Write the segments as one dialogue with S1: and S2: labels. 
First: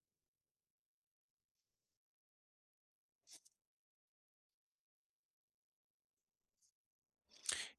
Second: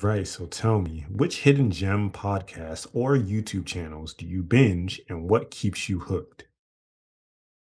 S1: Right. So tell me, which hidden gem podcasts or YouTube channels do you binge and what keeps you hooked?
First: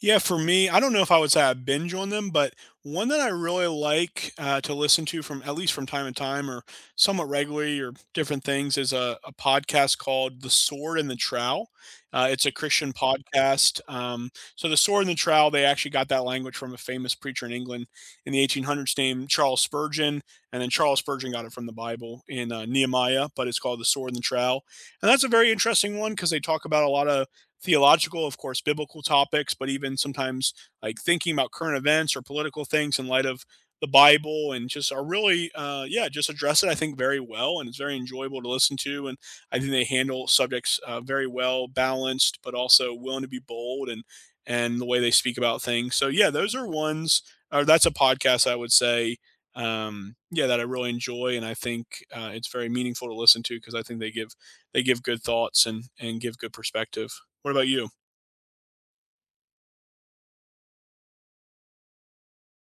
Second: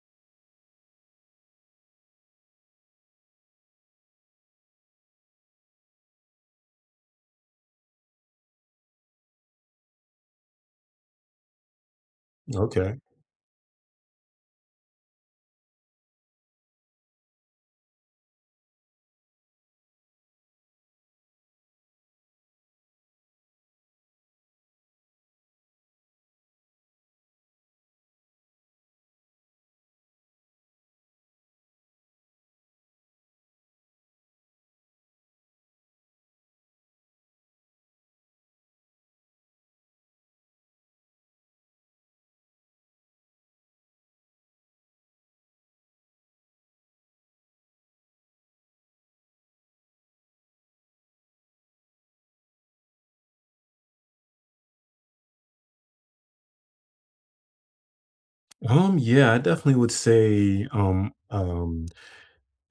S2: Yeah, for me, I don't know if I would say I binge on them, but one that I really like to listen to from at least from time to time or somewhat regularly or different things is a podcast called The Sword and the Trowel. It's a Christian
S1: Okay.
S2: podcast. So The Sword and the Trowel, they actually got that language from a famous preacher in England in the 1800s named Charles Spurgeon. And then Charles Spurgeon got it from the Bible in Nehemiah, but it's called The Sword and the Trowel. And that's a very interesting one because they talk about a lot of theological, of course, biblical topics, but even sometimes like thinking about current events or political things in light of the Bible and just are really, yeah, just address it, I think, very well. And it's very enjoyable to listen to. And I think they handle subjects very well, balanced, but also willing to be bold and the way they speak about things. So, yeah, those are ones, or that's a podcast I would say, yeah, that I really enjoy. And I think it's very meaningful to listen to because I think they give good thoughts and give good perspective. What about you?
S1: Yeah, I definitely would say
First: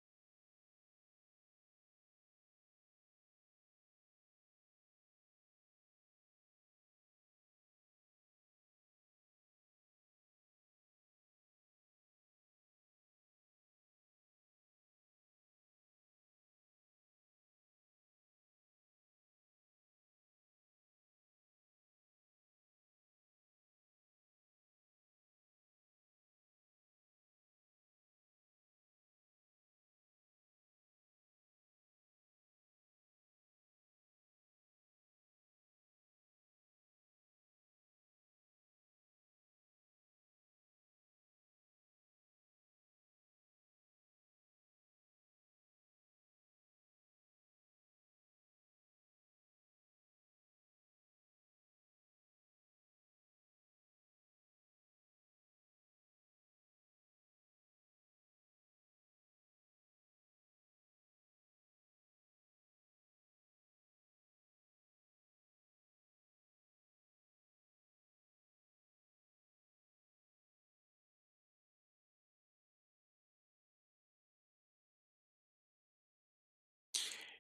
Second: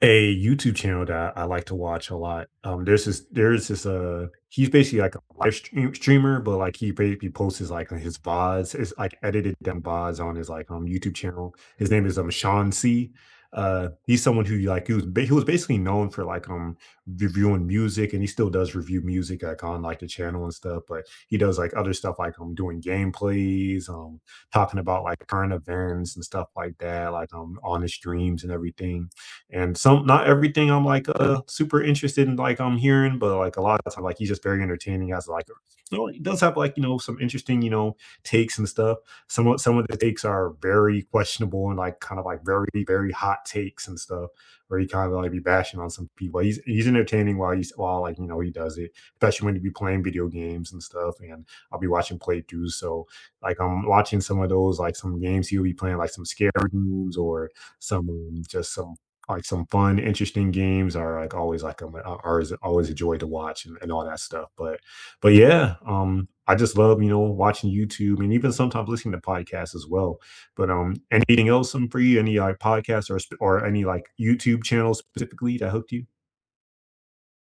S1: a YouTube channel that I like to watch a lot. There's this, he's basically like a live stream, streamer, but like he basically posts his like his VODs, it's like edited down VODs on his like YouTube channel. His name is Sean C. He's someone who like he was basically known for like reviewing music, and he still does review music like on like the channel and stuff. But he does like other stuff like doing gameplays, talking about like current events and stuff like that, like on his streams and everything and some, not everything I'm like super interested in, like I'm hearing, but like a lot of time, like he's just very entertaining. As like, you know, he does have like you know some interesting you know takes and stuff. Some of the takes are very questionable and like kind of like very hot takes and stuff, where he kind of like be bashing on some people. He's entertaining while he's while like you know he does it, especially when you be playing video games and stuff. And I'll be watching playthroughs, so like I'm watching some of those like some games he'll be playing like some scary games or some just some like some fun, interesting games are like always like are always a joy to watch and all that stuff. But yeah, I just love you know watching YouTube and even sometimes listening to podcasts as well. But anything else some for you? Any like podcasts or any like YouTube channels specifically that hooked you?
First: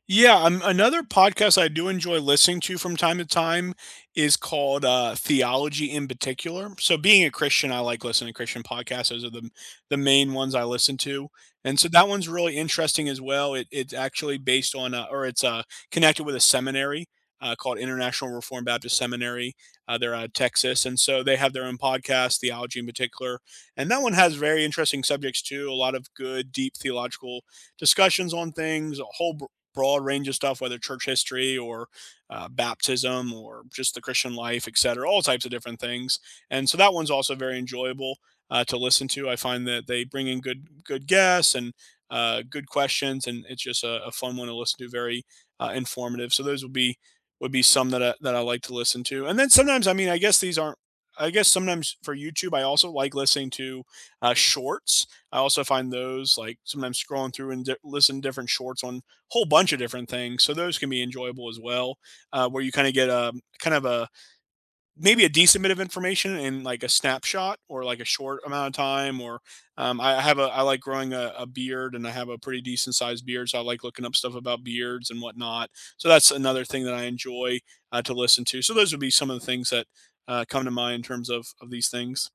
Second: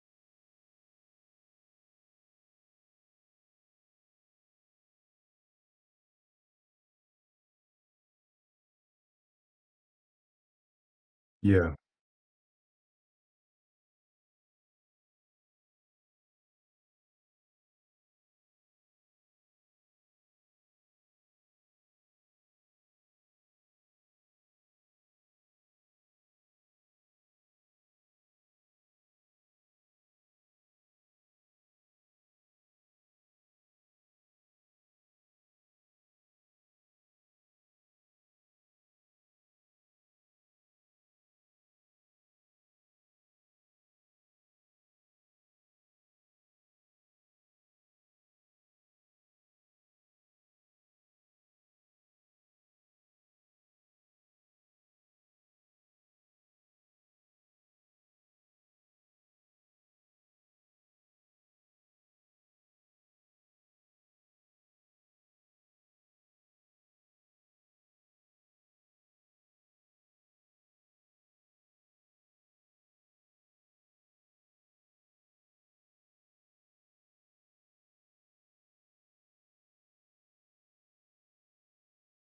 S2: Yeah, another podcast I do enjoy listening to from time to time is called Theology in Particular. So, being a Christian, I like listening to Christian podcasts. Those are the main ones I listen to,
S1: Yeah.
S2: and so that one's really interesting as well. It's actually based on, or it's connected with a seminary called International Reformed Baptist Seminary. They're out of Texas, and so they have their own podcast, Theology in Particular, and that one has very interesting subjects too. A lot of good, deep theological discussions on things, a whole broad range of stuff, whether church history or baptism or just the Christian life, et cetera, all types of different things. And so that one's also very enjoyable to listen to. I find that they bring in good guests and good questions, and it's just a fun one to listen to. Very informative. So those would be some that I like to listen to. And then sometimes, I mean, I guess these aren't. I guess sometimes for YouTube, I also like listening to shorts. I also find those like sometimes scrolling through and listen to different shorts on whole bunch of different things. So those can be enjoyable as well, where you kind of get a kind of a maybe a decent bit of information in like a snapshot or like a short amount of time. Or I have a I like growing a beard and I have a pretty decent sized beard, so I like looking up stuff about beards and whatnot. So that's another thing that I enjoy to listen to. So those would be some of the things that come to mind in terms of these things.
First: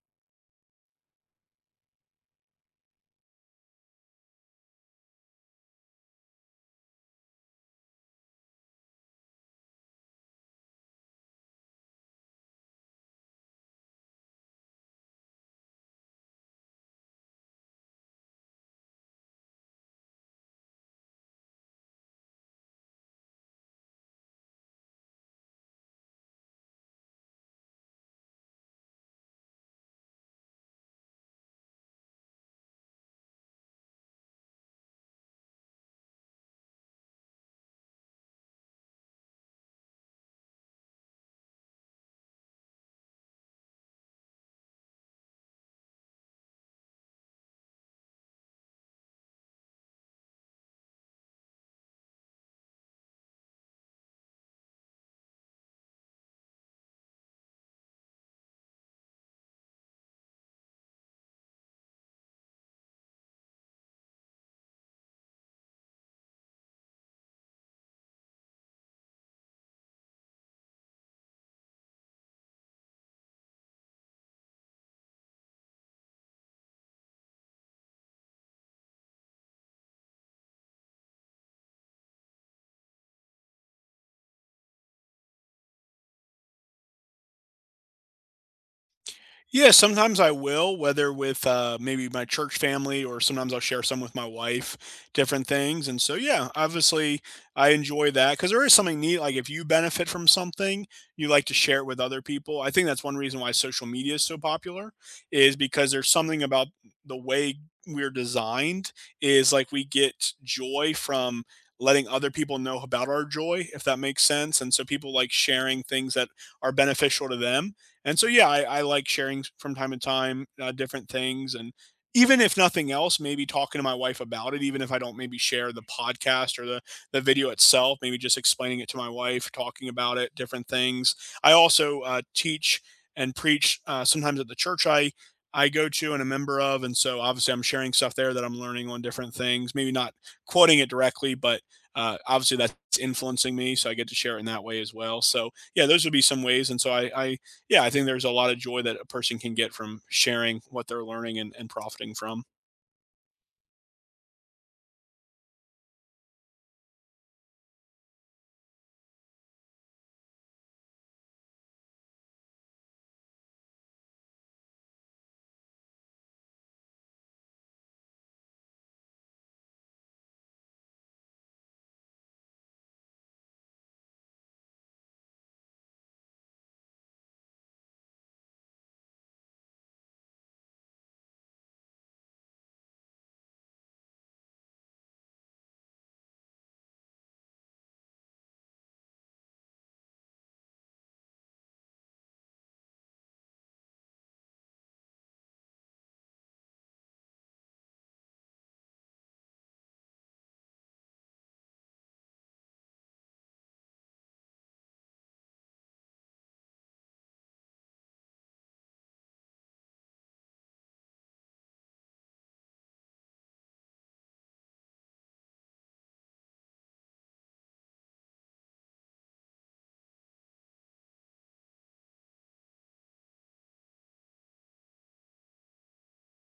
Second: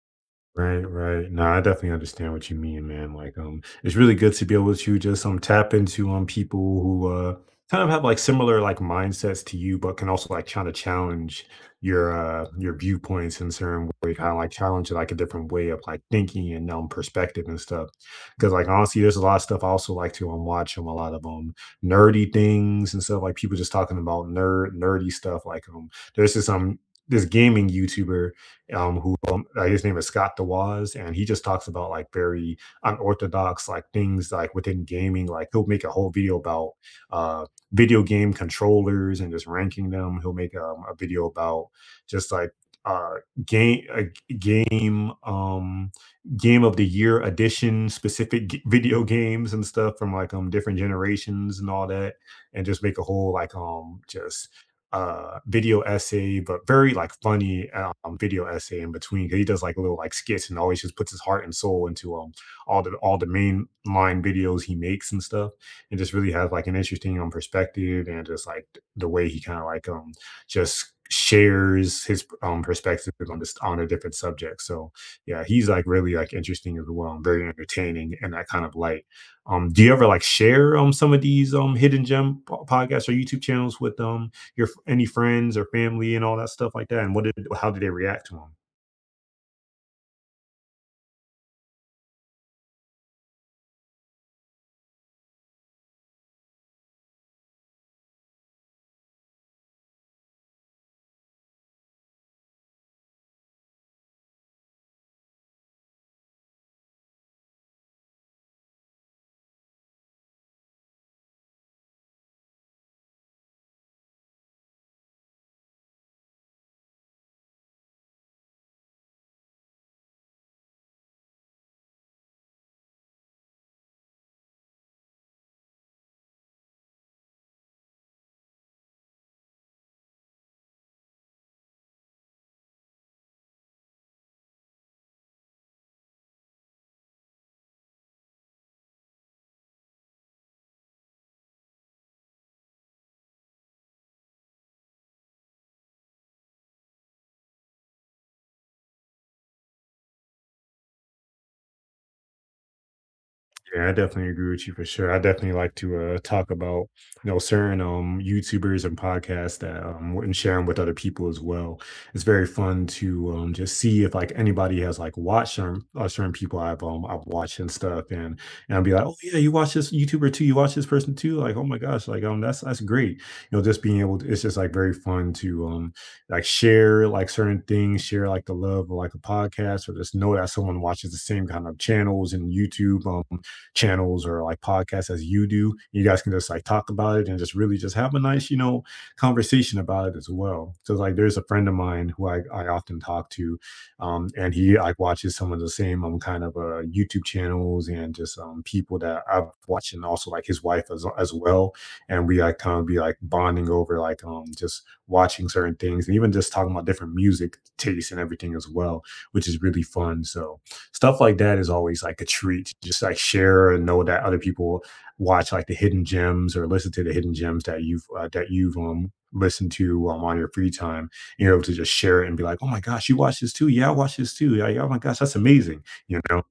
S1: Right, right. No, I definitely understand what you mean, man. Like, it's really good to be able to just tap into people who kind of have like similar like mindsets to you, but can also like kind of challenge your viewpoints in certain way, kind of like challenge like a different way of like thinking and perspective and stuff. Because like honestly, there's a lot of stuff I also like to watch a lot of nerdy things and stuff like people just talking about nerdy stuff. Like there's this this gaming YouTuber who his name is Scott DeWaz, and he just talks about like very unorthodox like things like within gaming. Like he'll make a whole video about uh, video game controllers and just ranking them. He'll make a video about just like uh game uh, game um game of the year edition specific video games and stuff from like different generations and all that and just make a whole like just video essay but very like funny video essay in between because he does like little like skits and always just puts his heart and soul into all the main line videos he makes and stuff and just really has like an interesting perspective and just like the way he kind of like just shares his perspective on this on a different subject. So yeah, he's like really like interesting as well and very entertaining in that kind of light. Do you ever like share some of these hidden gem podcasts or YouTube channels with your any friends or family and all that stuff like that? And what did how did they react to him?
S2: Yeah, sometimes I will, whether with, maybe my church family or sometimes I'll share some with my wife, different things, and so, yeah, obviously, I enjoy that because there is something neat, like, if you benefit from something, you like to share it with other people. I think that's one reason why social media is so popular is because there's something about the way we're designed is, like, we get joy from letting other people know about our joy, if that makes sense, and so people like sharing things that are beneficial to them. And so, yeah, I like sharing from time to time different things. And even if nothing else, maybe talking to my wife about it, even if I don't maybe share the podcast or the video itself, maybe just explaining it to my wife, talking about it, different things. I also teach and preach sometimes at the church I. I go to and a member of, and so obviously I'm sharing stuff there that I'm learning on different things. Maybe not quoting it directly, but obviously that's influencing me, so I get to share it in that way as well. So yeah, those would be some ways, and so I yeah, I think there's a lot of joy that a person can get from sharing what they're learning and profiting from.
S1: Yeah, I definitely agree with you for sure. I definitely like to talk about you know certain YouTubers and podcasts that and share 'em with other people as well. It's very fun to just see if like anybody has like watched certain certain people I've watched and stuff, and I'll be like, oh yeah, you watch this YouTuber too, you watch this person too, like oh my gosh, like that's great. You know, just being able to, it's just like very fun to like share like certain things, share like the love of like a podcast, or just know that someone watches the same kind of channels and YouTube channels or like podcasts as you do. You guys can just like talk about it and just really just have a nice, you know, conversation about it as well. So like there's a friend of mine who I often talk to, and he like watches some of the same kind of YouTube channels and just people that I've watched and also like his wife as well. And we like kind of be like bonding over like just watching certain things and even just talking about different music tastes and everything as well, which is really fun. So stuff like that is always like a treat to just like share and know that other people watch like the hidden gems or listen to the hidden gems that you've listened to on your free time. You're able to just share it and be like, "Oh my gosh, you watch this too? Yeah, I watch this too. Yeah, yeah, oh my gosh, that's amazing." You know?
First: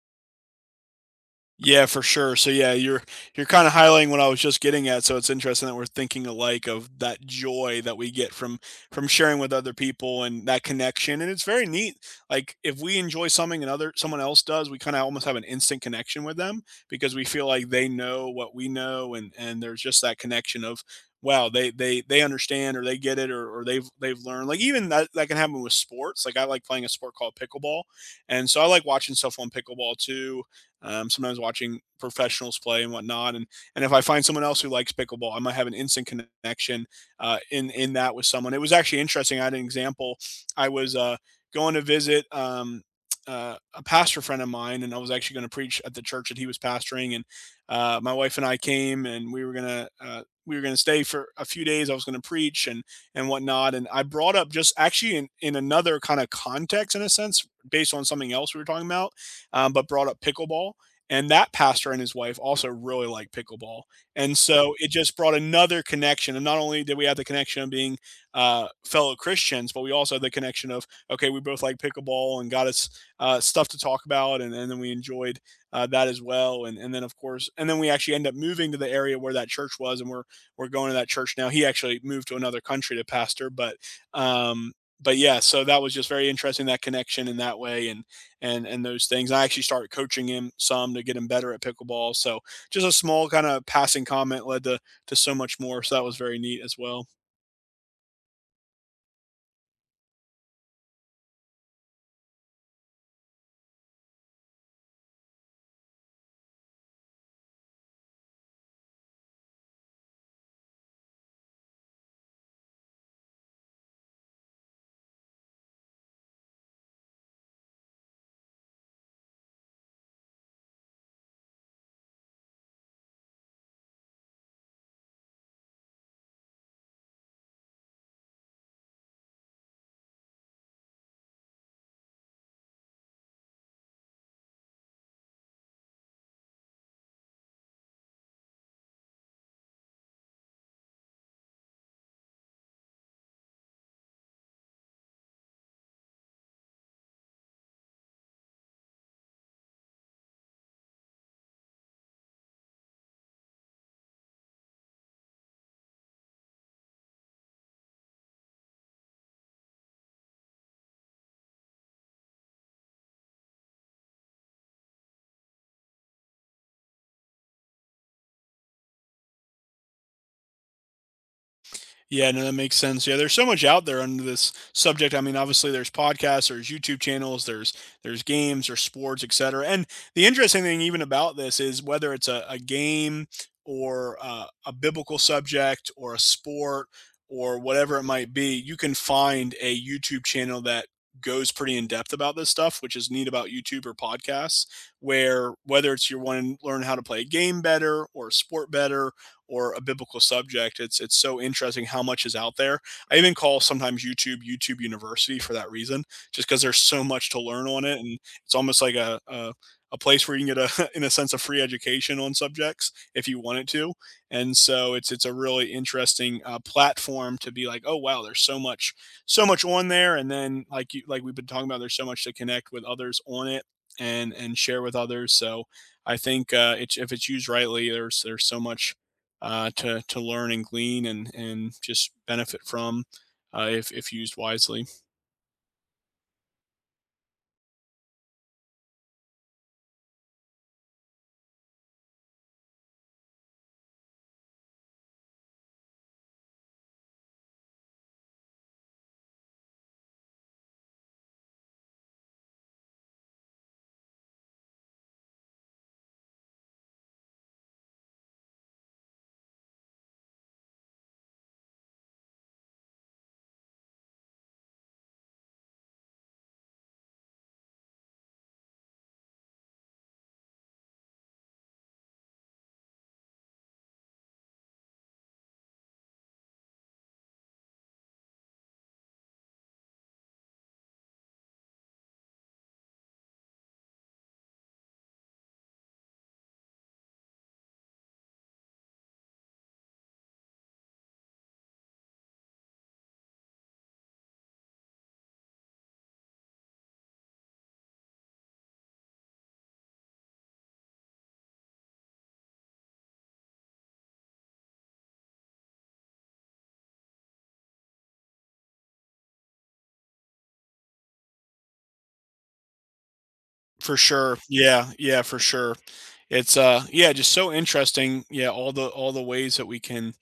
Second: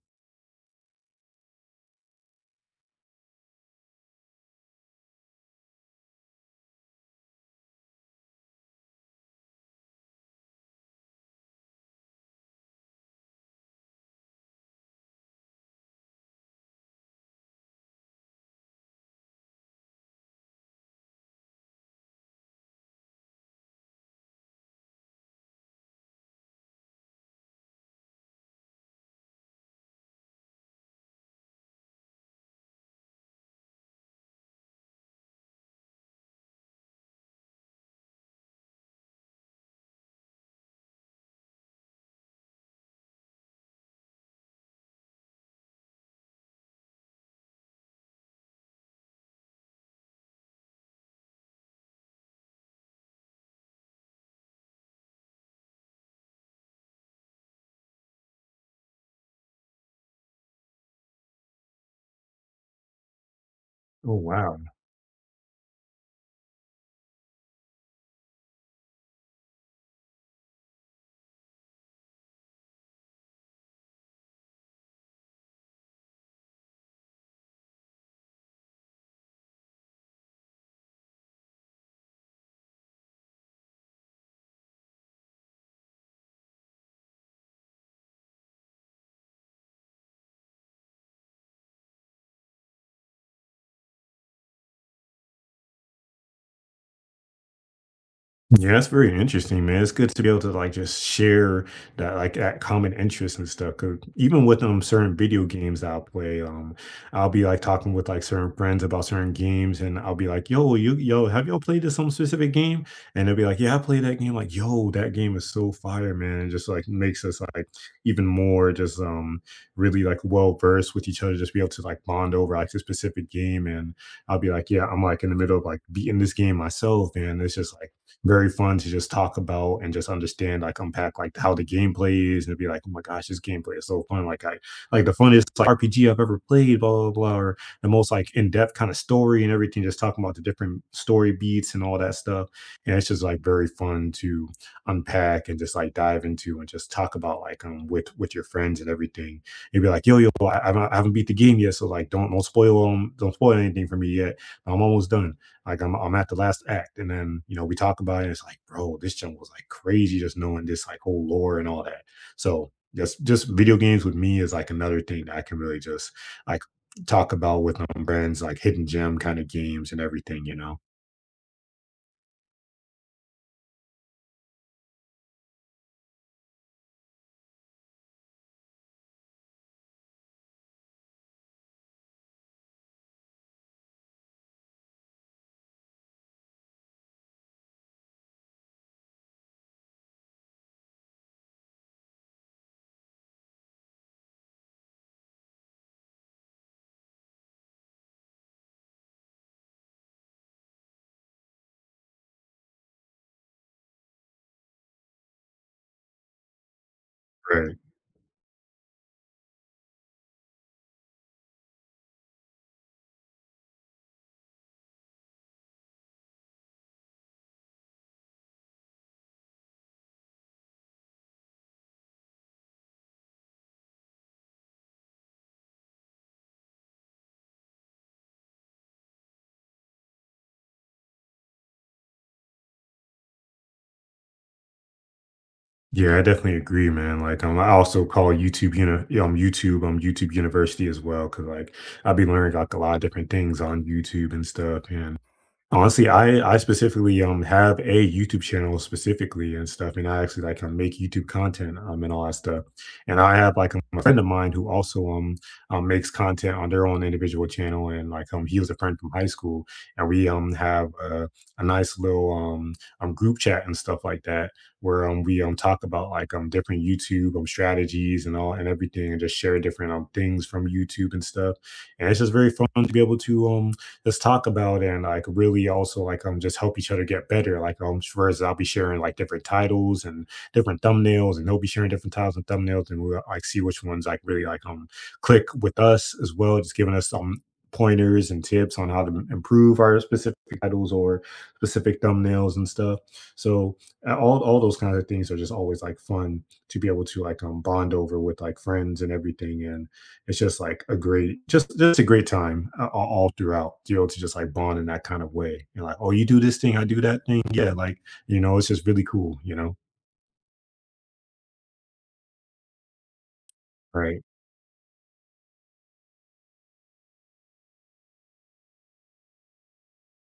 S2: Yeah, for sure. So yeah, you're kind of highlighting what I was just getting at. So it's interesting that we're thinking alike of that joy that we get from sharing with other people and that connection. And it's very neat. Like if we enjoy something and other someone else does, we kind of almost have an instant connection with them because we feel like they know what we know and there's just that connection of wow, they they understand or they get it or they've learned. Like even that can happen with sports. Like I like playing a sport called pickleball. And so I like watching stuff on pickleball too sometimes watching professionals play and whatnot. And if I find someone else who likes pickleball, I might have an instant connection in that with someone. It was actually interesting. I had an example. I was going to visit. A pastor friend of mine, and I was actually going to preach at the church that he was pastoring. And my wife and I came, and we were gonna stay for a few days. I was going to preach and whatnot. And I brought up just actually in another kind of context, in a sense, based on something else we were talking about but brought up pickleball. And that pastor and his wife also really like pickleball.
S1: Oh
S2: And
S1: wow.
S2: so it just brought another connection. And not only did we have the connection of being fellow Christians, but we also had the connection of, okay, we both like pickleball and got us stuff to talk about. And then we enjoyed that as well. And then, of course, and then we actually end up moving to the area where that church was. And we're going to that church now. He actually moved to another country to pastor. Um, but yeah, so that was just very interesting that connection in that way. And those things. I actually started coaching him some to get him better at pickleball. So just a small kind of passing comment led to so much more. So that was very neat as well.
S1: Yeah, that's very interesting, man. It's good to be able to like just share that like that common interest and stuff. 'Cause even with certain video games that I'll play, I'll be like talking with like certain friends about certain games, and I'll be like, "Yo, you, yo, have y'all played this some specific game?" And they'll be like, "Yeah, I played that game." Like, "Yo, that game is so fire, man!" And just like makes us like even more just really like well versed with each other, just be able to like bond over like a specific game. And I'll be like, "Yeah, I'm like in the middle of like beating this game myself," and it's just like very fun to just talk about and just understand, like unpack like how the gameplay is and be like, oh my gosh, this gameplay is so fun. Like I like the funnest like, RPG I've ever played, blah blah blah, or the most like in-depth kind of story and everything, just talking about the different story beats and all that stuff. And it's just like very fun to unpack and just like dive into and just talk about like with your friends and everything. You'd be like, yo, yo, I haven't beat the game yet, so like don't don't spoil anything for me yet. I'm almost done. Like I'm at the last act, and then you know we talk about it. It's like, bro, this jump was like crazy, just knowing this like whole lore and all that. So just video games with me is like another thing that I can really just like talk about with my friends, like hidden gem kind of games and everything, you know.
S2: Yeah, no, that makes sense. Yeah, there's so much out there under this subject. I mean, obviously there's podcasts, there's YouTube channels, there's games, there's sports, et cetera. And the interesting thing even about this is whether it's a game or a biblical subject or a sport or whatever it might be, you can find a YouTube channel that goes pretty in depth about this stuff, which is neat about YouTube or podcasts, where whether it's you want to learn how to play a game better or a sport better or a biblical subject. It's so interesting how much is out there. I even call sometimes YouTube YouTube University for that reason, just because there's so much to learn
S1: Right.
S2: on it, and it's almost like a a place where you can get a in a sense of free education on subjects if you wanted to. And so it's a really interesting platform to be like, oh wow, there's so much so much on there, and then like you like we've been talking about, there's so much to connect with others on it and share with others. So I think it's, if it's used rightly, there's so much to learn and glean and just benefit from if used wisely.
S1: Yeah, I definitely agree, man. Like, I also call YouTube, you know, yeah, YouTube University as well, because like I'll be learning like a lot of different things on YouTube and stuff, and honestly, I specifically have a YouTube channel specifically and stuff, and I actually like make YouTube content and all that stuff. And I have like a friend of mine who also makes content on their own individual channel, and like he was a friend from high school, and we have a nice little group chat and stuff like that where we talk about like different YouTube strategies and all and everything, and just share different things from YouTube and stuff. And it's just very fun to be able to let's talk about and like really also like just help each other get better. Like am I'll be sharing like different titles and different thumbnails, and they'll be sharing different titles and thumbnails, and we'll like see which ones like really like click with us as well, just giving us some pointers and tips on how to improve our specific titles or specific thumbnails and stuff. So all those kinds of things are just always like fun to be able to like bond over with like friends and everything and it's just like a great just a great time a all throughout, you able to just, like, bond in that kind of way. You're like, "Oh, you do this thing, I do that thing." Yeah, like, you know, it's just really cool, you know?
S2: For
S1: Right.
S2: sure. Yeah, yeah, for sure. It's yeah, just so interesting. Yeah, all the ways that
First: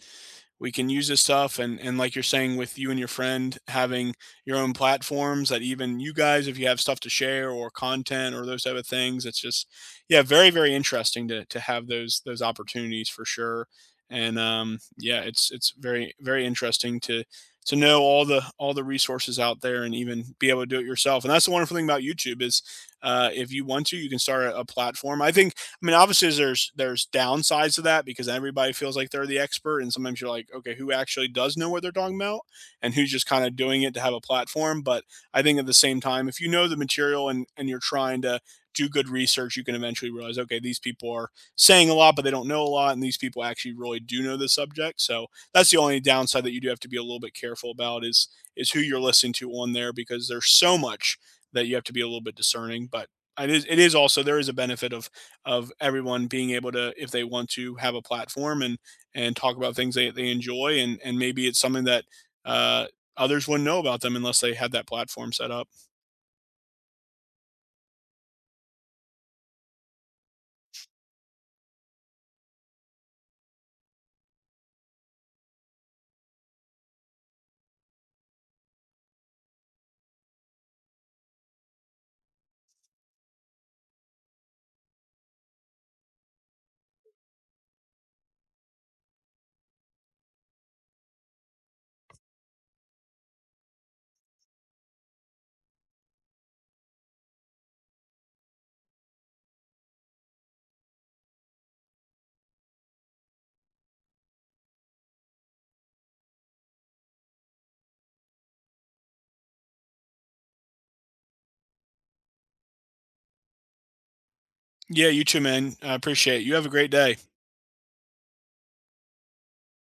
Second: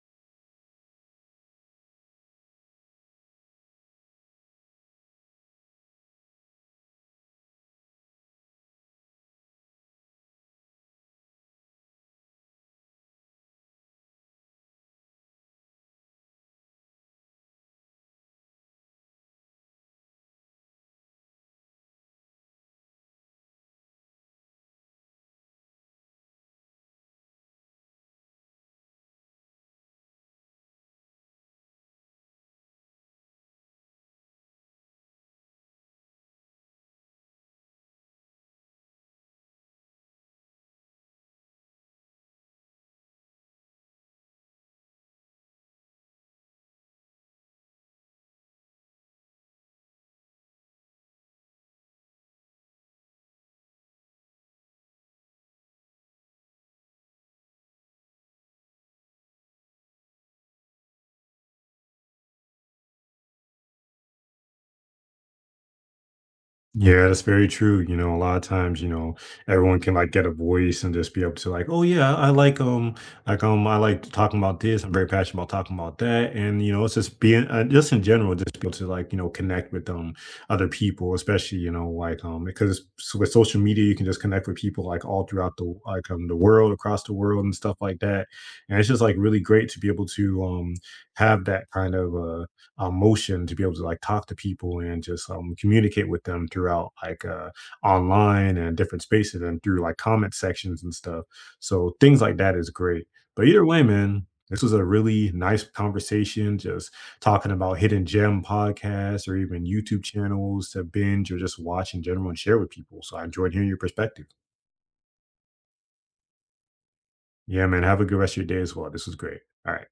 S2: we can use this stuff and like you're saying with you and your friend having your own platforms that even you guys if you have stuff to share or content or those type of things it's just yeah very very interesting to have those opportunities for sure and yeah it's very very interesting to know all the resources out there and even be able to do it yourself and that's the wonderful thing about YouTube is if you want to you can start a platform I think. I mean, obviously there's downsides to that because everybody feels like they're the expert, and sometimes you're like, okay, who actually does know what they're talking about, and who's just kind of doing it to have a platform. But I think at the same time, if you know the material and you're trying to do good research, you can eventually realize, okay, these people are saying a lot, but they don't know a lot, and these people actually really do know the subject. So that's the only downside that you do have to be a little bit careful about is who you're listening to on there because there's so much that you have to be a little bit discerning. But it is also there is a benefit of everyone being able to if they want to have a platform and talk about things they enjoy and maybe it's something that uh others wouldn't know about them unless they had that platform set up.
S1: Yeah, that's very true. You know, a lot of times, you know, everyone can like get a voice and just be able to like, oh yeah, I like I like talking about this. I'm very passionate about talking about that, and you know, it's just being just in general, just be able to like you know connect with other people, especially you know like because with social media, you can just connect with people like all throughout the like the world, across the world, and stuff like that. And it's just like really great to be able to have that kind of motion to be able to like talk to people and just communicate with them throughout like online and different spaces and through like comment sections and stuff. So things like that is great. But either way, man, this was a really nice conversation. Just talking about hidden gem podcasts or even YouTube channels to binge or just watch in general and share with people. So I enjoyed hearing your perspective.
S2: Yeah, you too, man, I appreciate it. You have a great day.
S1: Yeah, man. Have a good rest of your day as well. This was great. All right.